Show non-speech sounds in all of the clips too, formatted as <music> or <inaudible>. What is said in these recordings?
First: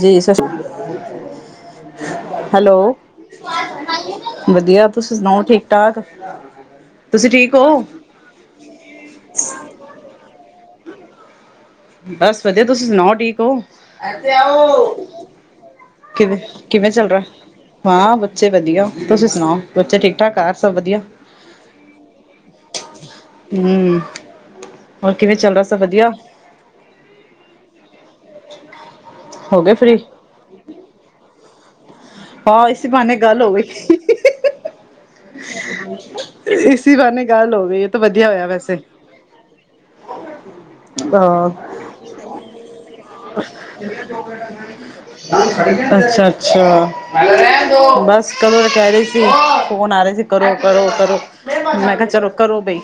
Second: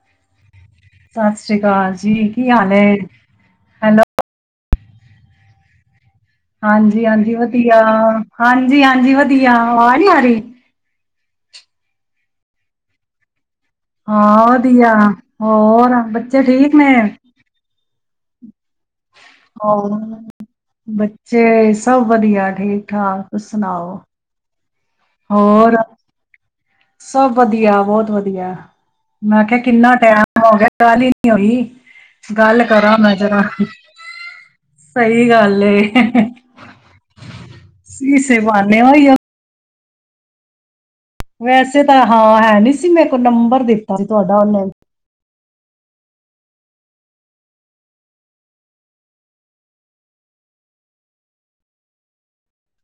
ਜੀ, ਸਤਿ ਸ੍ਰੀ ਅਕਾਲ ਜੀ, ਕੀ ਹਾਲ ਹੈਲੋ ਏ, ਹੈਲੋ। ਵਧੀਆ, ਤੁਸੀਂ ਸੁਣਾਓ ਠੀਕ-ਠਾਕ। ਹਾਂਜੀ-ਹਾਂਜੀ ਵਧੀਆ, ਹਾਂਜੀ-ਹਾਂਜੀ ਵਧੀਆ, ਆਵਾਜ ਨੀ ਆ ਰਹੀ। ਬਸ ਵਧੀਆ, ਤੁਸੀਂ ਸੁਣਾਓ ਠੀਕ ਹੋ। ਹਾਂ ਵਧੀਆ, ਹੋਰ ਕਿਵੇਂ ਬੱਚੇ ਠੀਕ ਨੇ। ਕਿਵੇਂ ਚੱਲ ਰਿਹਾ ਹਾਂ ਬੱਚੇ ਵਧੀਆ ਤੁਸੀਂ ਸੁਣਾਓ ਹੋਰ, ਬੱਚੇ ਠੀਕ ਠਾਕ ਘਰ ਸਭ ਵਧੀਆ ਬੱਚੇ ਸਭ ਵਧੀਆ ਠੀਕ-ਠਾਕ, ਤੁਸੀਂ ਸੁਣਾਓ। ਹਮ ਹੋਰ ਕਿਵੇਂ ਚੱਲ ਰਿਹਾ, ਸਭ ਵਧੀਆ। ਸਭ ਵਧੀਆ ਬਹੁਤ ਵਧੀਆ, ਮੈਂ ਹੋ ਕਿਹਾਿਆ ਗਏ ਕਿੰਨਾ ਫ੍ਰੀ ਟੈਮ ਹੋ ਗਿਆ ਗੱਲ ਹੀ ਨੀ ਹੋਈ। ਗੱਲ ਹਾਂ ਇਸ ਕਰਾਂ ਮੈਂ ਬਹਾਨੇ ਗੱਲ ਜਰਾ ਹੋ ਗਈ ਸਹੀ ਗੱਲ ਏ ਇਸੀ ਬਹਾਨੇ ਗੱਲ ਹੋ ਗਈ ਇਹ ਤਾਂ ਵਧੀਆ ਇਸੇ ਹੋਇਆ ਵੈਸੇ ਬਹਾਨੇ ਉਹੀ ਔ <inaudible> ਵੈਸੇ ਤਾਂ ਹਾਂ ਹੈ ਨਹੀਂ ਸੀ ਮੇਰ <inaudible> ਅੱਛਾ-ਅੱਛਾ, ਬਸ ਕਦੋਂ ਕਹਿ ਰਹੇ ਸੀ ਫੋਨ ਆ ਰਹੇ ਸੀ ਕਰੋ-ਕਰੋ-ਕਰੋ, ਮੈਂ ਕਿਹਾ ਚਲੋ ਕਰੋ ਬਈ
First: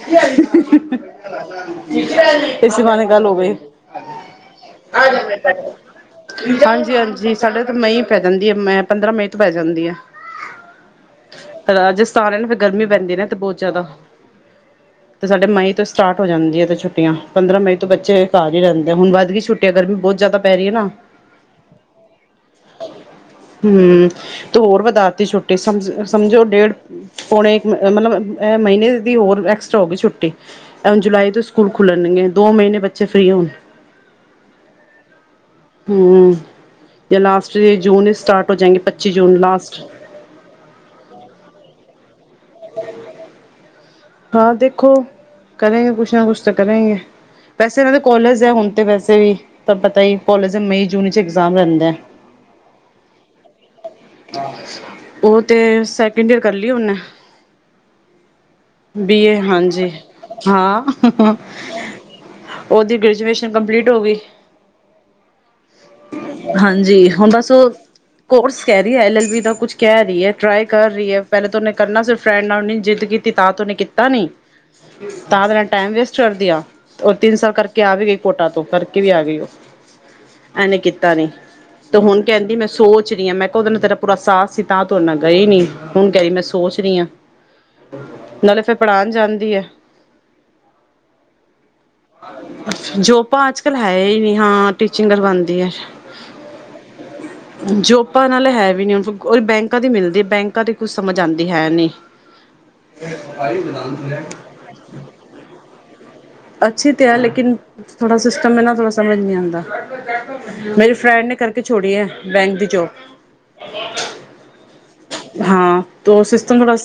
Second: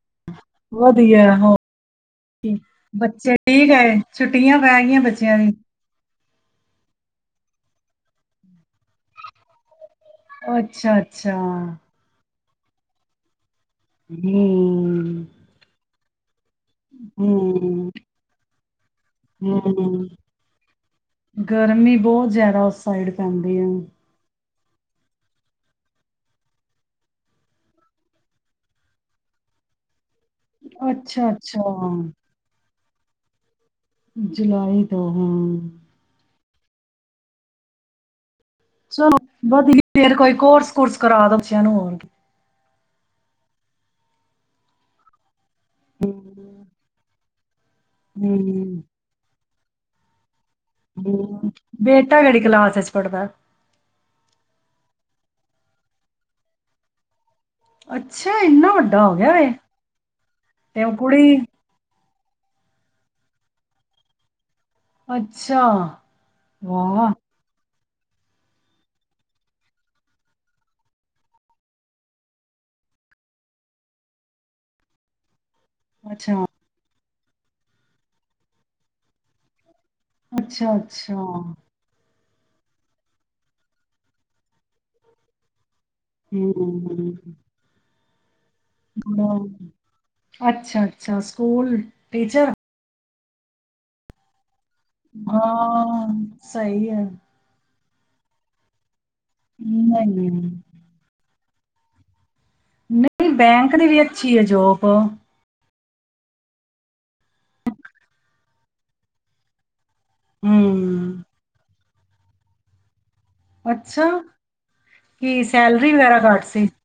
ਵਧੀਆ ਹੋਰ ਕੀ ਇਸੇ ਬਹਾਨੇ ਗੱਲ ਬੱਚੇ ਹੋ ਗਈ। ਠੀਕ ਹੈ ਛੁੱਟੀਆਂ ਪੈ ਗਈਆਂ ਬੱਚਿਆਂ ਦੀ ਹਾਂਜੀ-ਹਾਂਜੀ ਸਾਡੇ ਮਈ ਪੈ ਜਾਂਦੀ ਹੈ ਮੰ ਪੰਦਰਾਂ ਮਈ ਤੋਂ ਪੈ ਜਾਂਦੀ ਹੈ। ਅੱਛਾ ਅੱਛਾ, ਰਾਜਸਥਾਨ ਹੈ ਨਾ ਫਿਰ ਗਰਮੀ ਪੈਂਦੀ ਏ ਨਾ ਇਥੇ ਬਹੁਤ। ਜਾਦਾ, ਹਮ ਤੇ ਸਾਡੇ ਮਈ ਤੋਂ ਸਟਾਰਟ ਹੋ ਜਾਂਦੀ ਹੈ ਤੇ ਛੁੱਟੀਆਂ, ਪੰਦਰਾਂ ਮਈ ਤੋਂ ਹਮ ਬੱਚੇ ਘਰ ਹੀ ਰਹਿੰਦੇ ਆ, ਹੁਣ ਵੱਧ ਗੀ ਛੁੱ ਹੂੰ, ਗਰਮੀ ਬਹੁਤ ਜਿਆਦਾ ਉਸ ਸਾਈਡ ਪੈਂਦੀ ਏ। ਤੂੰ ਹੋਰ ਵਧਾ ਤੀ ਛੁੱਟੀ ਸਮ-ਸਮਝੋ ਡੇਢ ਪੌਣੇ ਇੱਕ ਮਤਲਬ ਮਹੀਨੇ ਦੀ ਹੋਰ ਐਕਸਟਰਾ ਹੋ ਗਈ ਛੁੱਟੀ। ਅੱਛਾ ਜੁਲਾਈ ਤੋਂ ਅੱਛਾ ਸਕੂਲ ਖੁੱਲਣਗੇ, ਦੋ ਮਹੀਨੇ ਬੱਚੇ ਫ੍ਰਰੀ ਹੋਣ ਜੁਲਾਈ ਦਾ, ਹਾਂ। ਹਮ ਜਾਂ ਲਾਸਟ ਚ ਜੂਨ ਚ ਸਟਾਰਟ ਹੋ ਜਾਏਂਗੇ ਪੱਚੀ ਚਲੋ ਜੂਨ ਲਾਸਟ ਵਧੀਆ ਫਿਰ ਕੋਈ ਕੋਰਸ-ਕੁਰਸ ਕਰਾ ਦੋ ਬੱਚਿਆਂ ਨੂੰ‌, ਹੋਰ। <inaudible> ਹਾਂ ਦੇਖੋ। ਕਰੇਗੇ, ਕੁਛ ਨਾ ਕੁਛ ਤਾਂ ਹਮ ਕਰੇਗੇਂ। ਵੈਸੇ ਇਹਨਾਂ ਦੇ ਕਾੱਲਜ ਹੈ ਹੁਣ ਹਮ ਤੇ ਵੈਸੇ ਵੀ। ਤਾਂ ਪਤਾ ਈ ਬੇਟਾ ਕਿਹੜੀ ਕਲਾਸ ਈ ਚ ਪੜ੍ਹਦਾ ਏ? ਉਹ ਤੇ, ਸੈਕਿੰਡ ਈਅਰ ਕਰ ਲਈ ਉਹਨੇ। ਅੱਛਾ ਇੰਨਾ ਵੱਡਾ ਹੋ ਗਿਆ ਬੀਏ, ਵੇ ਹਾਂਜੀ ਤੇ ਉਹ ਹਾਂ। ਕੁੜੀ ਉਹਦੀ ਗ੍ਰੈਜੂਏਸ਼ਨ ਕੰਪਲੀਟ ਹੋ ਗਈ। ਅੱਛਾ ਹਾਂਜੀ ਵਾਹ ਹੁਣ ਬਸ ਉਹ ਕੋਰਸ ਕਹਿ ਰਹੀ ਹੈ। ਐਲ ਐਲ ਬੀ ਦਾ ਕੁੱਛ ਕਹਿ ਰਹੀ ਹੈ। ਟਰਾਈ ਕਰ ਰਹੀ ਹੈ ਪਹਿਲਾ ਤਾਂ ਉਹਨੇ ਕਰਨਾ ਸੀ। ਫਰੈਂਡ ਨਾਲ ਨੀ ਜਿੱਦ ਕੀਤੀ। ਤਾਂ ਤੇ ਉਹਨੇ ਕੀਤਾ ਨੀ? ਤਾਂ ਤੇ ਮੈਂ ਟਾਈਮ ਵੇਸਟ ਕਰ ਅੱਛਾ ਦਿਆ ਉਹ ਤਿੰਨ ਸਾਲ ਕਰਕੇ ਆ ਵੀ ਗਈ ਕੋਟਾ ਤੋਂ। ਕਰਕੇ ਵੀ ਆ ਗਈ ਊ। ਇਹਨੇ ਕੀਤਾ ਅੱਛਾ-ਅੱਛਾ, ਨੀ, ਤੇ ਹੁਣ ਕਹਿੰਦੀ ਮੈਂ ਸੋਚ ਰਹੀ ਹਾਂ। ਮੈਂ ਕਿਹਾ ਉਹਦੇ ਨਾਲ ਤੇਰਾ ਪੂਰਾ ਸਾਥ ਸੀ ਤਾਂ ਤੂੰ ਉਹਦੇ ਨਾਲ ਗਈ ਨੀ। ਹੁਣ ਕਹਿ ਰਹੀ ਮੈਂ ਸੋਚ ਰੀ ਆਂ। ਖਾਲੀ ਅੱਛਾ ਅੱਛਾ! School teacher? ਉਹ ਤਾ ਅੱਜ-ਕੱਲ੍ਹ ਹੈ ਈ ਨੀ। ਹਾਂ ਟੀਚਿੰਗ ਕਰਵਾਉਂਦੀ ਏ। ਹਾਂ, ਸਹੀ ਐ, ਜੋ ਆਪਾਂ ਨਾਲੇ ਹੈ ਵੀ ਨਹੀਂ <unintelligible> ਕੋਈ ਬੈਂਕਾਂ ਤੋ ਮਿਲਦੇ, ਨਹੀਂ, ਬੈਂਕਾਂ ਤੋ ਕੁੱਝ ਸਮਝ ਆਂਦ ਏ ਹੈ ਨੀ। ਨਹੀਂ, ਬੈਂਕ ਦੀ ਵੀ ਅੱਛੀ ਹੈ ਜੋਬ। ਅੱਛੀ ਤੇ ਹੈ ਲੇਕਿਨ ਥੋੜਾ ਸਿਸਟਮ ਹੈ ਨਾ ਥੋੜਾ ਸਮਝ ਨੀ ਆਉਂਦਾ। ਮੇਰੀ ਹੂੰ, ਫਰੈਂਡ ਨੇ ਕਰਕੇ ਛੋ ਛੋੜੀ ਹੈ ਬੈਂਕ ਦੀ ਜੋੋਬ ਅੱਛਾ ਕੀ ਹਾਂ, ਸੈਲਰੀ ਤੇ ਵਗੈਰਾ ਉਹ ਘੱਟ ਸਿਸਟਮ ਸੀ? ਬੜਾ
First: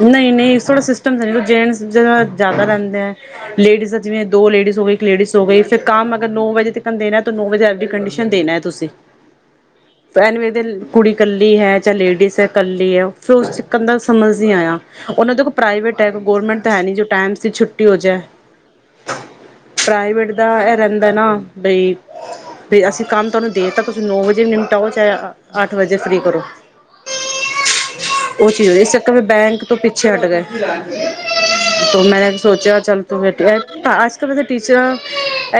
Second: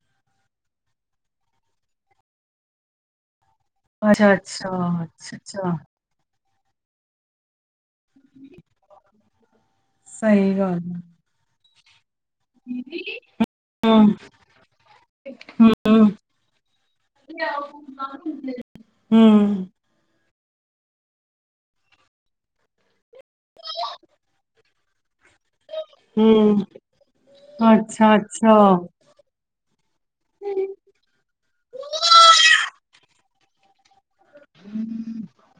ਨਹੀਂ ਨਹੀਂ, ਥੋੜ੍ਹਾ ਸਿਸਟਮ ਹੈਗਾ ਜੈਂਟਸ ਜਰਾ ਜ਼ਿਆਦਾ ਰਹਿੰਦੇ ਐ। ਲੇਡੀਜ਼ ਦਾ ਜਿਵੇਂ ਦੋ ਲੇਡੀਜ਼ ਹੋਵੇ, ਅੱਛਾ-ਅੱਛਾ, ਇੱਕ ਲੇਡੀਜ਼ ਹੋ ਗਈ ਅੱਛਾ-ਅੱਛਾ, ਫਿਰ ਕਾਮ ਅਗਰ ਨੌ ਵਜੇ ਤਿਕਣ ਦੇਣਾ ਤਾਂ ਨੌ ਵਜੇ ਅੱਜ ਦੀ ਕੰਡੀਸ਼ਨ ਦੇਣਾ ਹੈ ਤੁਸੀਂ। ਕਹਿਣ ਨੂੰ, ਸਹੀ ਗੱਲ <unintelligible> ਐ। ਕੁੜੀ ਕੱਲੀ ਹੈ ਚੱਲ ਲੇਡੀਸ ਇਕੱਲੀ ਹੈ ਫਿਰ ਉਸ ਚ <unintelligible> ਹੂੰ, ਸਮਝ ਨੀ ਆਇਆ। ਔਰ ਨਾ ਦੇਖੋ ਪ੍ਰਾਈਵੇਟ ਹੈ। ਹੂੰ, ਗੌਰਮੈਂਟ ਤਾਂ ਹੈ ਨੀ ਜੋ ਟਾਈਮ ਸਿਰ ਛੁੱਟ ਹੂ <unintelligible> ਦਾ ਇਹ ਰਹਿੰਦਾ ਨਾ ਬਈ ਬੀ ਅਸੀਂ ਕੰਮ ਤੁਹਾਨੂੰ ਦੇ ਤਾ ਤੁਸੀਂ ਨੋਂ ਵਜੈ ਨਿਮਟਾਓ ਤੇ ਆ ਅੱਠ ਵਜੇ ਫ੍ਰਰੀ ਕਰੋ। ਹੂੰ, ਉਹ ਚੀਜ਼, ਅੱਛਾ-ਅੱਛਾ। ਇਸ ਕਰਕੇ ਬੈਂਕ ਤੋਂ ਪਿੱਛੇ ਹਟ ਗਏ। ਤੋ ਮੈਂ ਸੋਚਿਆ ਚੱਲ ਤੂੰ ਮੇ ਤਾਂ ਅ-ਦੇ ਟੀਚਰਾਂ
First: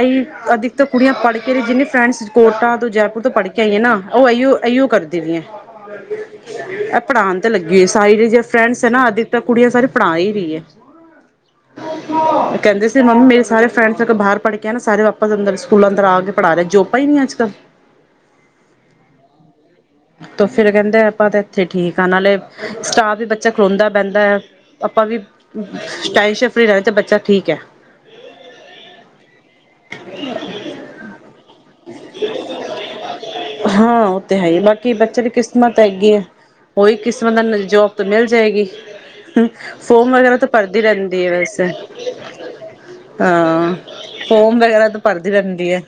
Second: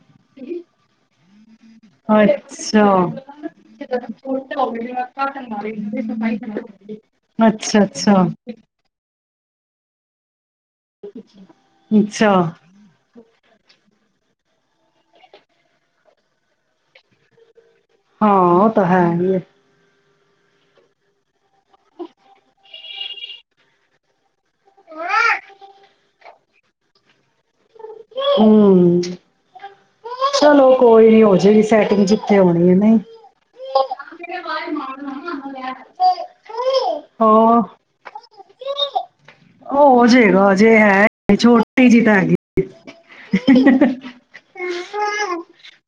ਏ ਈ ਅਧਿਕ ਤ ਕੁੜੀਆਂ ਪੜ੍ਹ ਕੇ, ਜਿੰਨੇ ਫਰੈਂਡਸ ਕੋਟਾ ਅੱਛਾ। ਤੋਂ, ਜੈਪੁਰ ਤੋਂ ਪੜ੍ਹਕੇ ਆਈਆਂ ਨਾ, ਉਹ ਐਈਓ ਐਈਓ ਜਿਹੜਾ ਕਰਦੀ ਰਹੀਆਂ। ਏਹ ਪੜ੍ਹਾਣ ਤੇ ਲੱਗੀ ਅੱਛਾ ਹੋਈ, ਸਰੀ ਅੱਛਾ ਰੀ ਜੇ ਫਰੈਂਡਸ ਐ ਨਾ ਤਾਂ ਕੁੜੀਆਂ ਸਾਰੇ ਪੜਾ ਈ ਰੀ ਐ। ਅੱਛਾ ਕਹਿੰਦੇ ਸੀ ਮੰਮੀ, ਮੇਰੇ ਸਾਰੇ ਫਰੈਂਡਸ ਅਕ ਬਾਰ ਪੜ੍ਹਕੇ ਨਾ ਸਾਰੇ ਵਾਪਸ ਅੰਦਰ ਸਕੂਲ ਅੰਦਰ ਆ ਕੇ ਪੜ੍ਹਾ ਰਏ, ਜੋਬਾਂ ਈ ਨੀ ਅੱਜ ਕਲ। ਹਾਂ, ਉਹ ਤਾਂ ਹੈ ਈ ਐ। ਤੇ ਫੇਰ ਕਹਿੰਦੇ ਆਪਾਂ ਤੇ ਇੱਥੇ ਠੀਕ ਆ, ਨਾਲੇ ਸਟਾਫ ਈ ਬੱਚਾ ਖਲੋਂਦਾ ਬੈਂਦਾ ਐ। ਆਪਾਂ ਵੀ ਅ-ਬ ਐਸ਼ਨ ਫਰੀ ਰਏ ਤਾਂ ਬੱਚਾ ਠੀਕ ਐ। ਹੂੰ। ਚਲੋ ਕੋਈ ਨੀ ਹੋ ਜਾਏਗੀ ਸੈਟਿੰਗ ਜਿੱਥੇ ਹੋਣੀ ਹੈ ਨਹੀਂ ਹਾਂ ਉਹ ਤੇ ਹੈ ਈ, ਬਾਕੀ ਬੱਚੇ ਦੀ ਕਿਸਮਤ ਹੈਗੀ ਐ। ਹੋਈ ਕਿਸਮਤ ਨਾ ਹੋਰ ਮਿਲ ਜੂ ਜੋਬ ਤਾਂ ਮਿਲ ਜਏਗੀ। ਹਮ ਉਹ ਹੋ ਫੋਮ ਵਗੈਰਾ ਤਾਂ ਜਾਏਗਾ ਭਰ ਹਜੇ ਦੀ ਰਹਿੰਦੀ ਹੈ ਵੈਸੇ। ਛੋਟੀ ਜਿਹੀ ਤਾਂ ਹੈਗੀ ਹਾਂ ਫੋਮ ਵਗੈਰਾ ਤਾਂ ਭਰਦੀ ਰਹਿੰਦੀ ਹੈ।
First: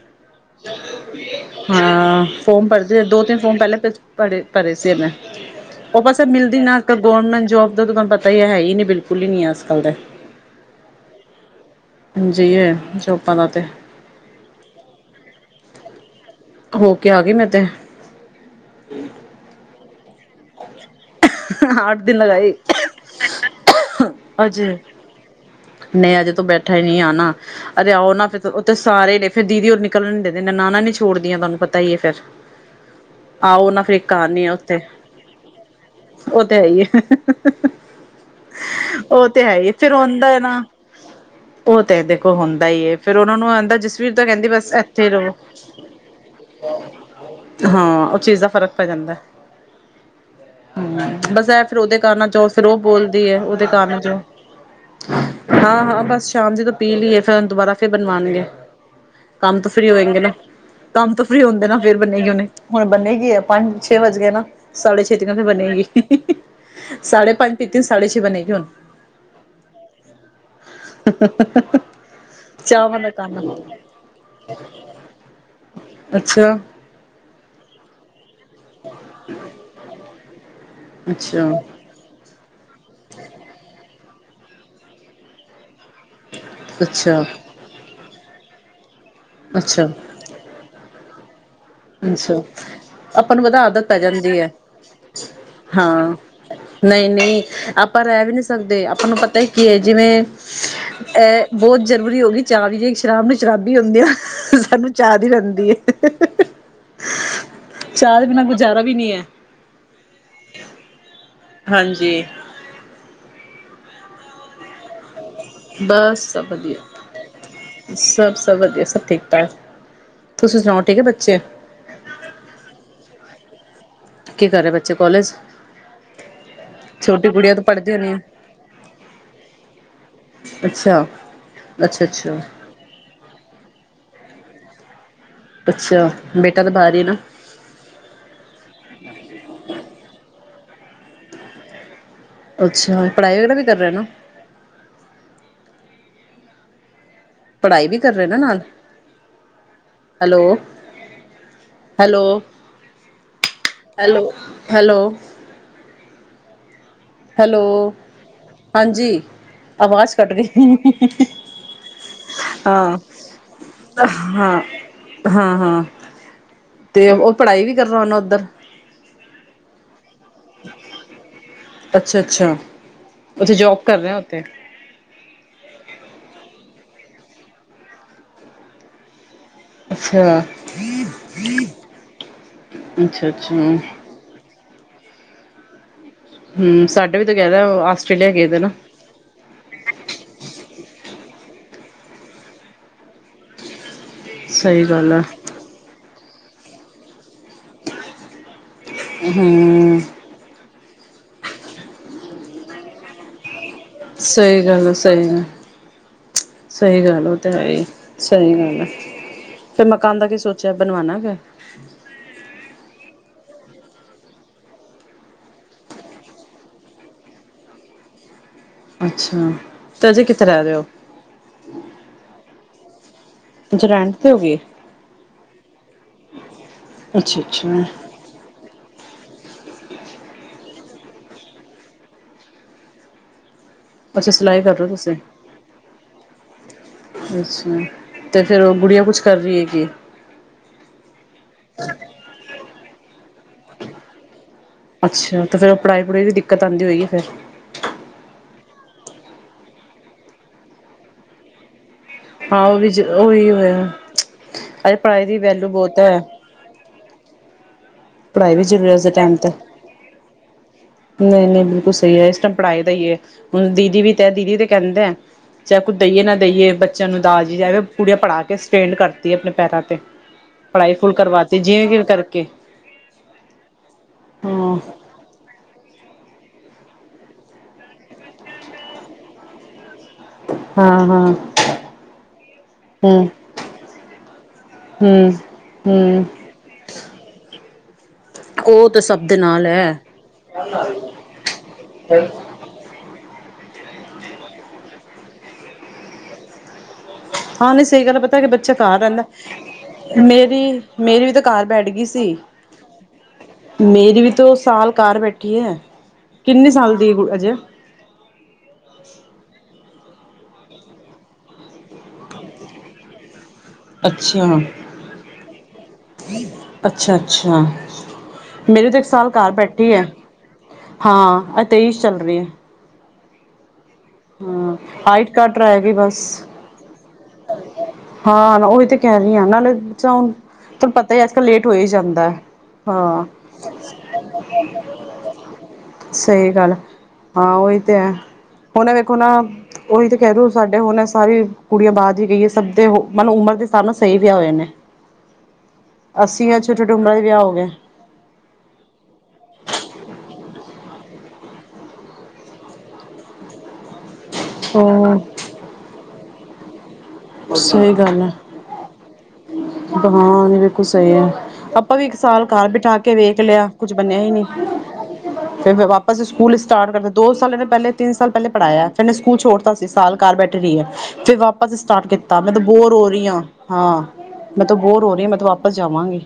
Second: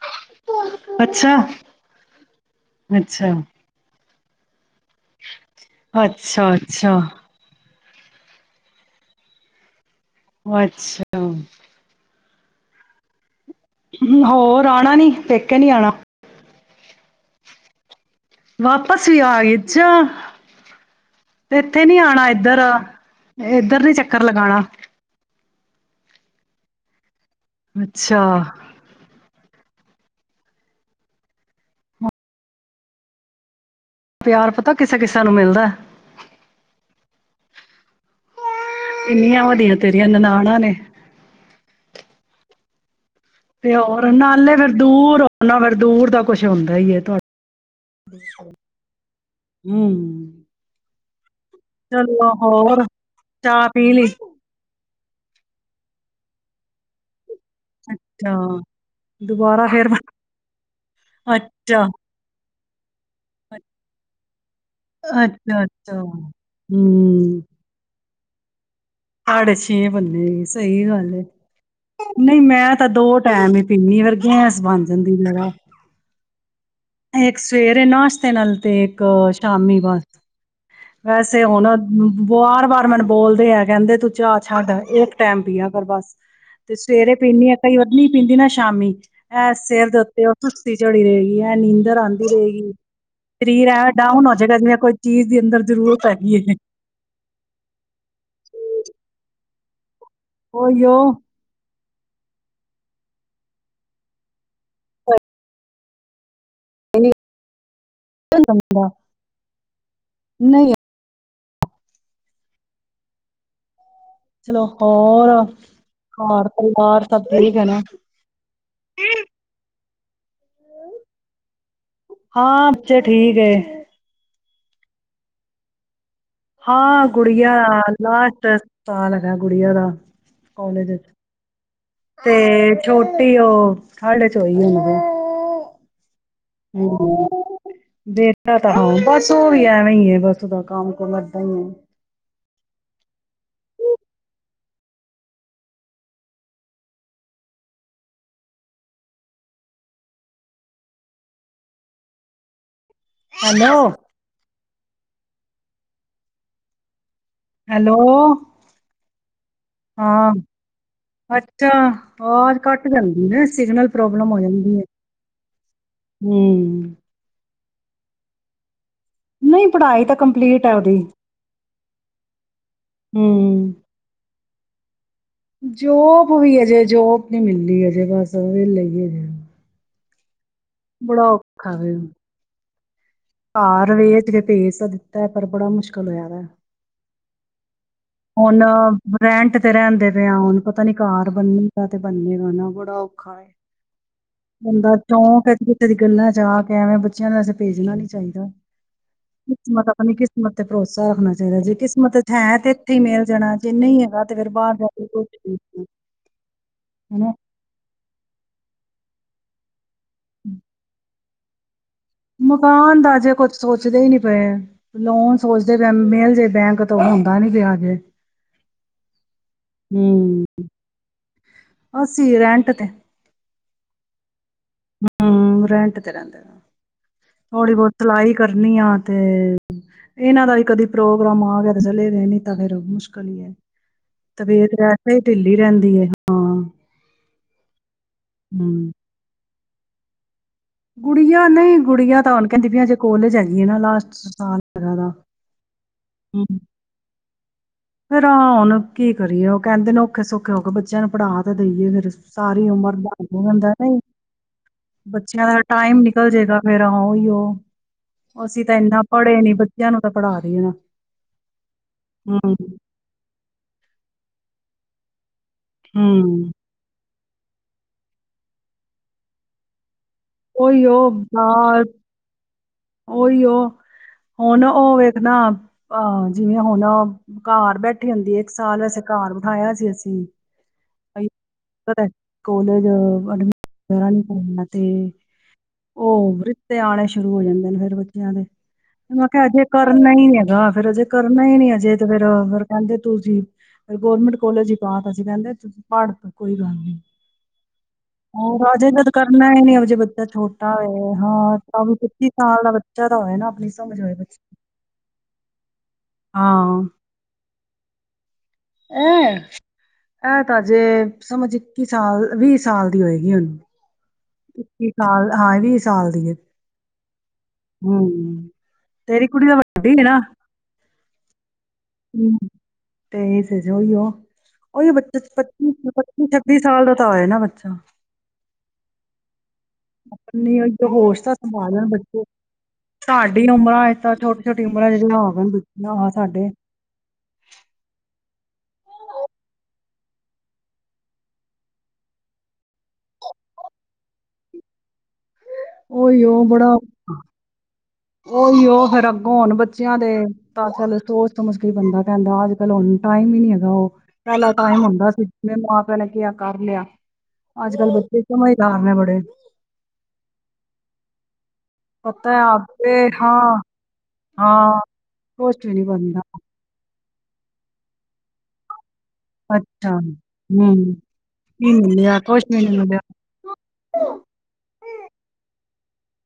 ਅੱਛਾ ਹਾਂ ਫੋਮ ਭਰਦੀ ਰਹ ਦੋ ਅੱਛਾ ਤਿੰਨ ਫੋਮ ਪਹਿਲਾਂ ਭ ਪੜੇ ਕਰੇ ਸੇ ਨਾ ਉਹ ਬਸ ਅੱਛਾ ਮਿਲਦੀ ਨਾ ਅੱਛਾ ਗਵਰਨਮੈਂਟ ਜੋਬ ਓਦਾ ਤਾਂ ਤਾਨੂੰ ਪਤਾ ਈ ਆ, ਹੈ ਈ ਨੀ ਬਿਲਕੁਲ ਈ ਨੀ ਆ ਸਕ ਕਲਦੇ ਅੱਛਾ। ਹਾਂਜੀ ਏ ਜੋੋ ਹੋਰ ਆਉਣਾ ਨੀ, ਪੇਕੇ ਕੇ ਨੀ ਆਣਾ? ਹੋ ਕੇ ਆ ਗਈ ਮੈਂ ਤੇ ਵਾਪਸ ਵੀ ਆ ਗਏ, ਛਾ ਇੱਥੇ ਨੀ ਅੱਠ ਦਿਨ ਆਣਾ ਲਗਾਏ ਇੱਧਰ ਇਧਰ ਨੀ ਚੱਕਰ ਲਗਾਉਣਾ ਅੱਜ ਨਹੀਂ ਅਜੇ ਤੋ ਬੈਠਾ ਈ ਨੀ ਆ ਨਾ। ਅਰੇ ਆਓ ਅੱਛਾ ਨਾ ਫਿਰ ਤ ਉਥੇ ਸਾਰੇ ਫਿਰ ਦੀਦੀ ਓਰ ਨਿਕਲਨ ਡੇ ਦੇ, ਨਨਾਨਾ ਨੀ ਛੋੜਦੀਆਂ, ਤੁਹਾਨੂੰ ਪਤਾ ਹੀ ਹੈ ਫੇਰ। ਆਹੋ ਨਾ ਪ੍ਰੇ ਕਾਅ ਨੇ ਓਤੇ ਸਾਨੂੰ ਮਿਲਦਾ ਐ। <unintelligible> ਉਹ ਤੇ ਇੰਨੀਆਂ ਹੈ ਈ। ਵਧੀਆ ਫੇਰ ਓਂ ਤੇਰੀਆਂ ਏ ਨਾ, ਨਨਾਣਾਂ ਨੇ ਉਹ ਤਾਂ ਹੈ ਦੇ ਹੁੰਦਾ ਈ ਏ ਤੇ ਹੋਰ ਨਾਲੇ ਫਿਰ ਦੂਰ ਰਹੋ ਆਉਨਾ ਫੇਰ ਦੂਰ ਦਾ ਕੁਛ ਹੁੰਦਾ ਹੀ ਏ ਤੁਹ ਹੂੰ ਹਾਂ ਆਡੀਓ ਵਿੱਚ ਉਹ ਕੋਈ ਵੀ ਚੀਜ਼ ਦਾ ਸ਼ਬਦ ਫ਼ਰਕ ਪੈ ਨਹੀਂ ਬੋਲਿਆ ਗਿਆ। <unintelligible> ਹੂੰ ਬਸ ਇਹ ਫੇਰ ਉਹਦੇ ਕੰਮਾਂ ਚੋਂ ਫਿਰ ਉਹ ਬੋਲਦੀ ਉਹਦੇ ਚਾਹ ਪੀ ਕੰਮ ਲਈ ਚੋਂ ਹਾਂ ਹਾਂ ਬਸ ਸ਼ਾਮ ਜ ਤਾਂ ਪੀ ਲਈ ਏ ਕਰਨ ਤੋਂ ਬਾਦ ਫੇਰ ਅੱਛਾ ਬਣਵਾਉਣਗੇ। ਕੰਮ ਦੁਬਾਰਾ ਤੋਂ ਫੇਰ ਫ੍ਰਰੀ ਬਣ- ਹੋਏਗੇ ਨਾ, ਕੰਮ ਤੋਂ ਫ੍ਰਰੀ ਹੁੰਦੇ ਨਾ ਅੱਛਾ ਫੇਰ ਬਣੇ ਗਈ ਹੁਨੇ ਹਾਂ ਬੰਨੇਗੀ ਹੈ ਪੰਜ ਛੇ ਵਜ ਗੇ ਨਾ। ਸਾਢੇ ਛੇ ਤੇ ਫਿਰ ਅੱਛਾ ਬਣੇਗੀ ਅੱਛਾ ਸਾਢੇ ਹੂੰ ਪੰਜ ਪੀਤੀ ਸੀ। ਸਾਡੇ ਛੇ ਬਣੇ ਗਏ ਹੁਣ। ਸਾਡੇ ਛੇ ਬਨੇ ਗਈ ਸਹੀ ਗੱਲ ਏ, ਨਹੀਂ ਮੈਂ ਤਾਂ ਚਾਹਵਾਂ ਦਾ ਦੋ ਟੈਮ ਕੰਮ ਹੀ ਪੀਨੀ ਫੇਰ ਗੈਸ ਬਣ ਜਾਂਦੀ। ਅੱਛਾ ਇੱਕ ਸਵੇਰੇ ਨਾਸ਼ਤੇ ਨਾਲ ਤੇ ਇੱਕ ਸ਼ਾਮੀ ਬਾਅਦ। <inaudible> ਵੈਸੇ ਅੱਛਾ ਹੁਣ ਵਾਰ ਵਾਰ ਮੈਨੂੰ ਬੋਲਦੇ ਆ ਕਹਿੰਦੇ ਤੂੰ ਚਾਹ ਛੱਡ ਇੱਕ ਟਾਈਮ ਪੀ ਆ ਪਰ ਬਸ ਤੇ ਸਵੇਰੇ ਅੱਛਾ ਪੀਂਦੀ ਆ ਕਈ ਵੱਧ ਨ ਪੀਂਦੀ ਨਾ ਸ਼ਾਮੀ। ਇਹ ਸਿਰ ਅੱਛਾ ਦੇ ਉੱਤੇ ਉਹ ਸੁਸਤੀ ਚੜੀ ਰਹੇ ਅੱਛਾ ਆਪਾਂ ਨੂੰ ਵੱਧ ਸਰੀਰ ਆਦਤ ਐਵੇਂ ਪੈ ਡਾਊਨ ਹੋ ਜਾਂਦੀ ਹੈ। ਜਾਏਗਾ ਜਿਵੇਂ ਕੋਈ ਚੀਜ਼ ਦੀ ਅੰਦਰ ਜ਼ਰੂਰਤ ਹਾਂ, ਹੈਗੀ ਹੈ ਨਹੀਂ ਨਹੀਂ ਆਪਾਂ ਰਹਿ ਵੀ ਨਹੀਂ ਸਕਦੇ ਆਪਾਂ ਨੂੰ ਪਤਾ ਹੀ <unintelligible> ਜਿਵੇਂ ਉਹੀਓ ਇਹ ਬਹੁਤ ਜ਼ਰੂਰੀ ਹੋ ਗਈ ਚਾਹ ਵੀ ਜੇ ਸ਼ਰਾਬ ਨੂੰ ਸ਼ਰਾਬੀ ਹੁੰਦੀ ਆ, ਸਾਨੂੰ ਚਾਅ ਦੀ ਰਹਿੰਦੀ ਹੈ। ਆਡੀਓ ਚਾਹ ਦੇ ਦੀ ਬਿਨਾਂ ਕੁਆਲਿਟੀ ਕਾਫੀ ਗੁਜ਼ਾਰਾ ਖਰਾਬ ਹੈ ਕੁਝ ਵੀ ਨਹੀਂ ਸਮਝ ਨਹੀਂ ਆ ਰਹੀ ਹਾਂਜੀ। ਚਲੋ ਹੋਰ ਬਸ ਸਭ ਘਰ ਪਰਿਵਾਰ ਸਭ ਠੀਕ ਹੈ ਨਾ ਵਧੀਆ ਸਭ-ਸਭ ਵਧੀਆ ਸਭ ਠੀਕ ਠਾਕ। ਤੁਸੀਂ ਸੁਣਾਓ ਠੀਕ ਹੈ ਬੱਚੇ? ਹਾਂ ਬੱਚੇ ਠੀਕ ਏ ਕੀ ਕਰਹੇ ਬੱਚੇ ਕਾਲਜ ਹਾਂ ਗੁੜੀਆ ਹੈ। ਲਾਸਟ ਸਾਲ ਹੈ ਗੁੜਆ ਦਾ ਕੋਾਲਜ ਅੱਛਾ ਅੱਛਾ ਤੇ ਅੱਛਾ ਛੋਟੀ ਉਹ ਸਾਡੇ ਚ ਈ ਹਣ ਦੇ ਅੱਛਾ ਬੇਟਾ ਤਾਂ ਬਾਹਰ ਹੀ ਨਾ <unintelligible> ਬੇਠਾ ਤਾਂ ਬਸ ਉਹ ਵੀ ਐਵੇਂ ਹੀ ਹੈ ਬਸਦਾ ਕਮ ਕੋ ਕਰਦਾ ਹ ਅੱਛਾ ਪੜ੍ਹਾਈ ਵਗਰਾ ਵੀ ਕਰ ਰਿਹਾ ਨਾ ਪੜ੍ਹਾਈ ਵੀ ਕਰ ਰਹੇ ਨਾ ਨਾਲ hello hello hello hello hello hello ਹਾਂਜੀ ਆਵਾਜ਼ ਹਾਂ ਕੱਟ ਗਈ ਅੱਛਾ ਆਵਾਜ਼ ਘੱਟ ਹਾਂ ਜਾਂਦੀ ਨਾ ਸਿਗਨਲ ਪ੍ਰੋਬਲਮ ਹੋ ਹਾਂ ਜਾਂਦੀ ਹੈ ਹਾਂ ਹਾਂ ਹਮ ਤੇ ਉਹ ਪੜ੍ਹਾਈ ਵੀ ਕਰਨਾ ਉਹਨਾ ਉੱਧਰ ਨਹੀਂ ਪੜ੍ਹਾਈ ਤਾਂ ਕੰਪਲੀਟ ਹੈ ਉਹਦੀ ਅੱਛਾ ਅੱਛਾ ਉੱਥੇ ਹੂੰ ਜੋਬ ਕਰ ਰਹੇ ਤੇ ਜੋਬ ਵੀ ਜੋਬ ਨੀ ਮਿਲਦੀ ਹੈਜੇ ਬਸ ਉਹ ਲਈਏ ਜਾ ਅੱਛਾ ਬੜਾ ਔਖਾ ਵ ਅੱਛਾ-ਅੱਛਾ ਹ ਰ ਵ ਤੇ ਪੇ ਦਿੱਤਾ ਹੈ ਪਰ ਬੜਾ ਮੁਸ਼ਕਿਲ ਹੋਇਆ ਵਾ ਹਮ ਸਾਡੇ ਵੀ <unintelligible> ਹੁਣ ਨਾ। ਰੈਂਟ ਤੇ ਰਹਿੰਦੇ ਪਏ ਆ ਹੁਣ ਪਤਾ ਨੀ ਕਾਰ ਬਣਨੀ ਤੇ ਬੰਨੇਗਾ ਨਾ ਬੜਾ ਔਖਾ ਸਹੀ ਬੰਦਾ ਗੱਲ ਆ ਚੌਂਕ ਕਿਤੇੇ ਦੀ ਗੱਲਾਂ ਜਾ ਕੇਵੇਂ ਬੱਚਿਆਂ ਨੂੰ ਭੇਜਣਾ ਨੀ ਚਾਹੀਦਾ ਕਿਸਮਤ ਹੂੰ ਆਪਣੀ ਕਿਸਮਤ ਤੇ ਭਰੋਸਾ ਰੱਖਣਾ ਚਾਹੀਦਾ ਜੇ ਕਿਸਮਤ ਹਾਂ ਤੇ ਮੇਲ ਜਾਣਾ ਜੇ ਨਹੀਂ ਹੈਗਾ ਤੇ ਫਿਰ ਸਹੀ ਬਾਹਰ ਗੱਲ ਜਾ ਆ ਕੇ ਕੁਝ ਸਹੀ ਗ ਨਹੀਂ ਸਹੀ ਗੱਲ ਹੈਨਾ ਉਹ ਤੇ ਆ ਸਹੀ ਗੱਲ ਆ ਫੇਿਰ ਮਕਾਨ ਦਾ ਕੀ ਸੋਚਿਆ ਬਣਵਾਉਣਾ ਫ <inaudible> ਮਕਾਨ ਦਾਜੇ ਕੁਛ ਸੋਚਦੇ ਨੀ ਪਏ ਲੋਨ ਸੋਚਦੇ ਪਏ ਮਿਲ ਜੇ ਬੈਂਕ ਤੋਂ ਹੁੰਦਾ ਨੀ ਪਿਆਜੇ ਅੱਛਾ ਤੇ ਅਜੇ ਕਿੱਥੇ ਰਹਿ ਰੇਹਾ ਓ ਅਸੀਂ ਰੈਂਟ ਅੱਜ ਰੈਂਟ ਤੇ ਹੋ ਗਏ ਹੁ ਰੈਂਟ ਤੇ ਰਹਿੰਦੇ ਨੇ ਅੱਛਾ-ਅੱਛਾ ਥੋੜ੍ਹੀ ਬਹੁਤ ਅੱਛਾ ਸਿਲਾਈ ਕਰਨੀ ਆ ਤੇ ਇਹਨਾਂ ਦਾ ਵੀ ਕਦੇ ਪ੍ਰੋਗਰਾਮਾਂ ਆ ਗੇ ਤਾ ਚਲੇ ਗਏ ਨਹੀਂ ਤਾਂ ਫਿਰ ਮੁਸ਼ਕਿਲ ਹੀ ਏ ਅੱਛਾ ਸਿਲਾਈ ਕਰ ਤਬੀਅਤ ਰਹੇ ਹੋ ਵੈਸੇ ਤੁਸੀਂ ਹੀ ਢਿੱਲੀ ਰਹਿੰਦੀ ਏ ਹਾਂ ਅੱਛਾ ਤੇ ਫੇਰ ਉਹ ਗੁਡੀਆਂ ਕੁੱਛ ਕਰ ਰਹੀ ਹੈ ਜੀ ਕੁੜੀਆਂ ਨਹੀਂ ਗੁਡੀਆ ਤਾਂ ਹੁਣ ਕਹਿੰਦੀ ਪਈ ਆ ਹਜੇ <unintelligible> ਅੱਛਾ ਤੇ ਫੇਰ ਉਹ ਪੜ੍ਹਾਈ ਪੜ੍ਹੂਈ ਦੀ ਦਿੱਕਤ ਆਉਂਦੀ ਹੋਈ ਗੀ ਫੇਰ ਫਿਰ ਹ ਹੁਣ ਕੀ ਕਰੀਏ ਉਹ ਕਹਿੰਦੇ ਨੇ ਔਖੇ ਸੌਖੇ ਹੋ ਕੇ ਬੱਚਿਆਂ ਨੂੰ ਪੜ੍ਹਾ ਤਾਂ ਦੇਈਏ ਫਿਰ ਹਾਂ ਸਾਰੀ ਉਹ ਉਮਰ ਬੰਦ ਰੈਂਦਾ ਏ ਨਾ ਏ ਇਹ ਪੜ੍ਹਾਈ ਦੀ ਵੈਲੂ ਬਹੁਤ ਹ ਤਾ ਉਹੀ ਓ ਪੜਾਈ ਵਿੱਚ ਵੈਸੇ ਟੈਮ ਤੇ ਤਾਂ ਪੜ੍ਹਾ ਰਹੀ ਹੈ ਨਾ ਨਹੀਂ ਨਹੀਂ ਬਿਲਕੁਲ ਸਹੀ ਹੈ ਇਸ ਟੈਮ ਹੂੰ ਪੜਾਈ ਦਾ ਹੀ ਐ ਦੀਦੀ ਵੀ ਤੇ ਦੀਦੀ ਤੇ ਕਹਿੰਦੇ ਆ ਚਾਹੇ ਕੋਈ ਦਏ ਨਾ ਹੂੰ ਦਈਏ ਬੱਚਿਆਂ ਨੂੰ ਦਾਰ ਜੀ ਕਹਰੇ ਕੁੜੀਆਂ ਪੜ੍ਹਾ ਕੇ ਸਟੇਂਡ ਕਰਤੀ ਆਪਣੇ ਪੈਰਾਂ ਤੇ ਉਹੀ ਪੜ੍ਹਾਈ ਉਹ ਫੁੱਲ ਕਰਵਾਤੀ ਬਾਹਰ ਜਿਵੇਂ ਤੀਵੇ ਕਰਕੇ ਉਹੀ ਉ ਹੁਣ ਹਾਂ ਉਹ ਵੇਖਨਾ ਆਹ ਜਿਵੇਂ ਹੁਣ ਘਰ ਬੈਠੀ ਹੁੰਦੀ ਏ ਇਕ ਸਾਲ ਆਸਤੇ ਘਰ ਬਿਠਾਇਆ ਸੀ ਅਸੀਂ ਹਾਂ ਹਾਂ ਹੂ ਕਾਲਜ ਹਮ ਆਹ <unintelligible> ਤੇ ਤ ਹਮ ਹਮ ਉਹ ਰਿਸ਼ਤੇ ਆਣੇ ਸ਼ੁਰੂ ਹੋ ਜਾਣ ਬੱਚਿਆਂ ਦੇ ਉਹ ਤਾਂ ਸਭ ਮੈਂ ਦੇ ਕਿਹਾ ਅਜੇ ਨਾਲ ਹੈ ਕਰਨ ਨਹੀਂ ਹੈਗਾ ਫਿਰ ਅਜੇ ਕਰਨਾ ਹੀ ਨਹੀਂ ਅਜੇ ਤੇ ਫਿਰ ਕਹਿੰਦੇ ਤੂੰ ਸੀ ਗੋਰਮੈਂਟ ਕੋਲਜ ਚ ਪਾ ਤਾ ਸੀਂ ਕਹਿੰਦੇ ਪੜ ਕੋਈ ਗੱਲ ਨਹੀਂ ਹਾਂ ਸਹੀ ਗੱਲ ਐ ਪਤਾ ਕਿ ਔਰ ਬੱਚੇ ਅਜੇ ਘਰ ਜਦ ਰਹਿੰਦਾ ਕਰਨਾ ਹੀ ਨਹੀਂ ਅਜੇ ਬੱਚਾ ਮੇਰੀ ਛੋਟਾ ਹੋਏ ਮੇਰੀ ਵੀ ਤੇ ਹਾਂ ਘਰ ਪੈ ਤਾਂ ਵੀ ਗਈ ਸੀ ਸਾਲ ਦਾ ਬੱਚਾ ਤਾਂ ਹੋਏ ਨਾ ਆਪਣੀ ਸਮਝ ਹੋਏ ਮੇਰੀ ਵੀ ਤਾਂ ਦੋ ਬੱਚੇ ਸਾਲ ਕਾਰ ਬੈਠੀ ਹੈ ਕਿੰਨੇ ਹਾਂ ਸਾਲ ਦੀ ਹੋਈ ਆ ਅਜੇ ਐ ਇਹ ਤਾਂ ਜੇ ਸਮਝ ਇਕੀ ਸਾਲ ਵੀ ਸਾਲ ਦੀ ਹੋਏਗੀ ਉਹਨੂੰ ਅੱਛਾ ਸਾਲ ਦੀ ਹੈ ਅੱਛਾ ਅੱਛਾ ਹਮ ਮੇਰੀ ਤੇ ਇੱਕ ਤੇਰੀ ਸਾਲ ਕੁੜੀ ਘਰ ਤਾਂ ਵੱਡੀ ਬੈਠੀ ਐ ਹੈ ਨਾ ਹਾਂ ਇਹ ਤੇਈਸ ਚ ਚੱਲ ਰਹੀ ਐ ਤੇਈ ਸ ਉਹੀ ਉਹ ਉਹੀ ਪੱਚੀ ਬਸ ਪੱਚੀ ਛੱਬੀ ਸਾਲ ਦਾ ਤ ਹੋਏ ਨਾ ਬੱਚਾ। ਕਹਿਣੀ ਹਾਂ ਨਾਲੇ। ਬੱਚਾ ਹੁਣ ਅਪਣੀ ਅਈਓ ਤੁਹਾਨੂੰ ਪਤਾ ਹੋਸ਼ ਹੀ ਅੱਜ ਤਾਂ ਕੱਲ੍ਹ ਲੇਟ ਸੰਭਾਲ ਹੋ ਲੈਣ ਹੀ ਬੱਚੇ। ਜਾਂਦਾ ਹੈ ਹਾਂ ਸਾਡੀ ਉਮਰਾਂ ਚ ਤ ਛੋਟੀ ਛੋਟੀ ਉਮਰਾਂ ਚ ਵਿਆਹ ਹੋ ਜਂਦੇ ਸੀ ਨਾ ਸਾਡੇ। ਸਹੀ ਹੁਨ ਏ ਵੇਖੋ ਨਾ ਓਹੀ ਤੇ ਕਹਿ ਰਹੀ ਉ ਸਾਡੇ ਹੁਣ ਸਾਰੀ ਕੁੜੀਆਂ ਬਾਅਦ ਜੀ ਗਈ ਏ ਸਭ ਤੇ ਉਹ ਮਤਬ ਉਮਰ ਦੇ ਹਸਾਬ ਨਾਲ ਸਹੀ ਵਿਆ ਹੋ ਜਾਨੇ। ਉਹੀ ਅੱਸੀ ਆ ਛੋਟੇ ਛੋਟੇ ਊਮਰਾਂ ਚ ਵਿਆਹ ਹੋ ਗਏ। ਓਹੀਓ, ਫਿਰ ਅੱਗੋਂ ਹੋਣ ਬੱਚਿਆਂ ਦੇ ਤਾਂ ਚਲ ਸੋਚਸਮਝ ਕੇ ਈ ਬੰਦਾ ਕਹਿੰਦੈ। ਅੱਜ ਕੱਲ ਹੁਣ ਟਾਈਮ ਹੀ ਨ੍ਹੀਂ ਹੈਗਾ ਓਹ। ਪੈਲਾ ਟਾਈਮ ਹੁੰਦਾ ਸੀ ਉਹ ਜਿਵੇਂ ਮਾਂ ਪਿਓ ਨੇ ਕਿਆ ਕਰ ਲਿਆ। ਸਹੀ ਗੱਲ ਹੈ, ਹਾਂ ਨੀ ਬਿਲਕੁਲ ਸਹੀ ਹੈ। ਅਪ ਆਪਾ ਵੀ ਇੱਕ ਸਾਲ ਘਰ ਬਿਠਾ ਕੇ ਵੇਖ ਲਿਆ ਕੁਝ ਬਨਿਆ ਹੀ ਨਹੀਂ ਫਿਰ ਵਾਪਸ ਸਕੂਲ ਸਟਾਰਟ। ਆਰ ਕਰਦੈ ਦੋ ਸਾਲ ਐਹਦੇ ਪੈਲੇ ਤਿੰਨ ਸਾਲ ਪੈਲੇ ਪੜ੍ਹਾਯੈ। ਫਨੇ ਸਕੂਲ ਛੋੜਤਾ ਸੀ ਸਾਲ ਘਰ ਬੈਠ ਰੀ ਏ। ਫੇਰ ਵਾਪਸ ਸਟਾਰਟ ਕੀਤ ਮੈਂ ਤੋਂ ਬੋਰ ਹੋ ਰਹੀ ਆ। ਹਾਂ, ਮੈ ਤਾ ਬੋਰ ਹੋ ਰਹੀ ਆ। ਮੈਂ ਤੋ ਵਾ ਵਾਪਸ ਜਾਵਾਂਗੇ।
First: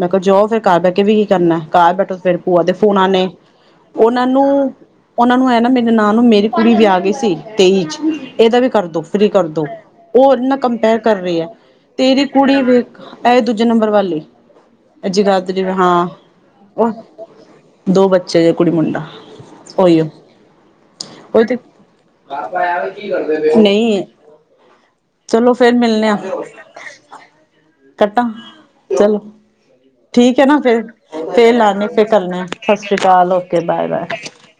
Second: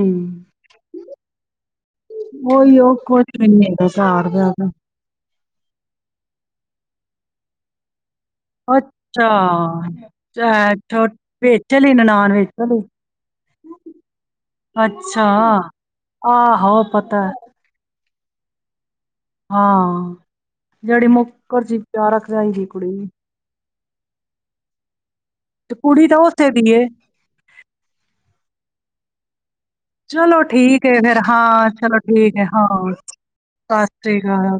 ਮੈਂ ਕੇਆ ਜਾਓ ਫਿਰ ਘਰ ਬੈ ਕੇ ਵੀ ਕੀ ਕਰਨਾ। ਘਰ ਬੈਠੋ ਫਿਰ ਭੂਆ ਦੇ ਫੋਨ ਆਨੇ, ਉਹਨਾਂ ਨੂੰ ਏਹ ਨਾਂ ਨੂੰ ਮੇਰੀ ਨਨਾਣ ਮੇਰੀ ਕੁੜੀ ਵਿਆਹ ਗੀ ਸੀ ਤੇਈ ਚ। ਏਦਾ ਵੀ ਕਰਦੋ, ਫਰੀ ਕਰਦੋ। ਔਦੇ ਨਾਲ ਕੰਪੇਅਰ ਕਰ ਰਹੀ ਹੈ ਤੇਰੀ ਕੁੜੀ ਵੀ--ਇਹ ਦੂਜੇ ਨੰਬਰ ਵਾਲੀ ਐ ਅੱਛਾ, ਜਗਾਦਰੀ। ਹਾਂ, ਆਹੋ ਓਹ ਪਤਾ ਦੋ ਬੱਚੇ ਜੇ ਕੁੜੀ ਮੁੰਡਾ। ਉਹੀਓ ਹਾਂਅ, ਜਿਹੜੀ ਉਹੀ ਤੇ ਮੁੱਕਰ ਜੀ ਪਿਆਰਕ ਰੈਣਦੀ ਕੁੜੀ। <inaudible> ਚਲੋ ਫੇਰ ਤੇ ਕੁੜੀ ਮਿਲਣੇ ਆ। ਤਾਂ ਉਸੇ ਦੀ ਏ, ਕੱਟਾਂ, ਚਲੋ। ਚਲੋ ਹੈ ਨਾ ਫਿਰ ਠੀਕ ਏ ਫੇਰ, ਹਾਂ, ਲਾਣੇ ਚਲੋ ਫਿਰ ਠੀਕ ਏ। ਕਰਨੇ ਸਤਿ ਹਾਂ, ਸ੍ਰੀ ਅਕਾਲ ਓਕੇ ਸਸ ਬਾਏ ਬਾਏ ਸ਼੍ਰੀਕਾਲ।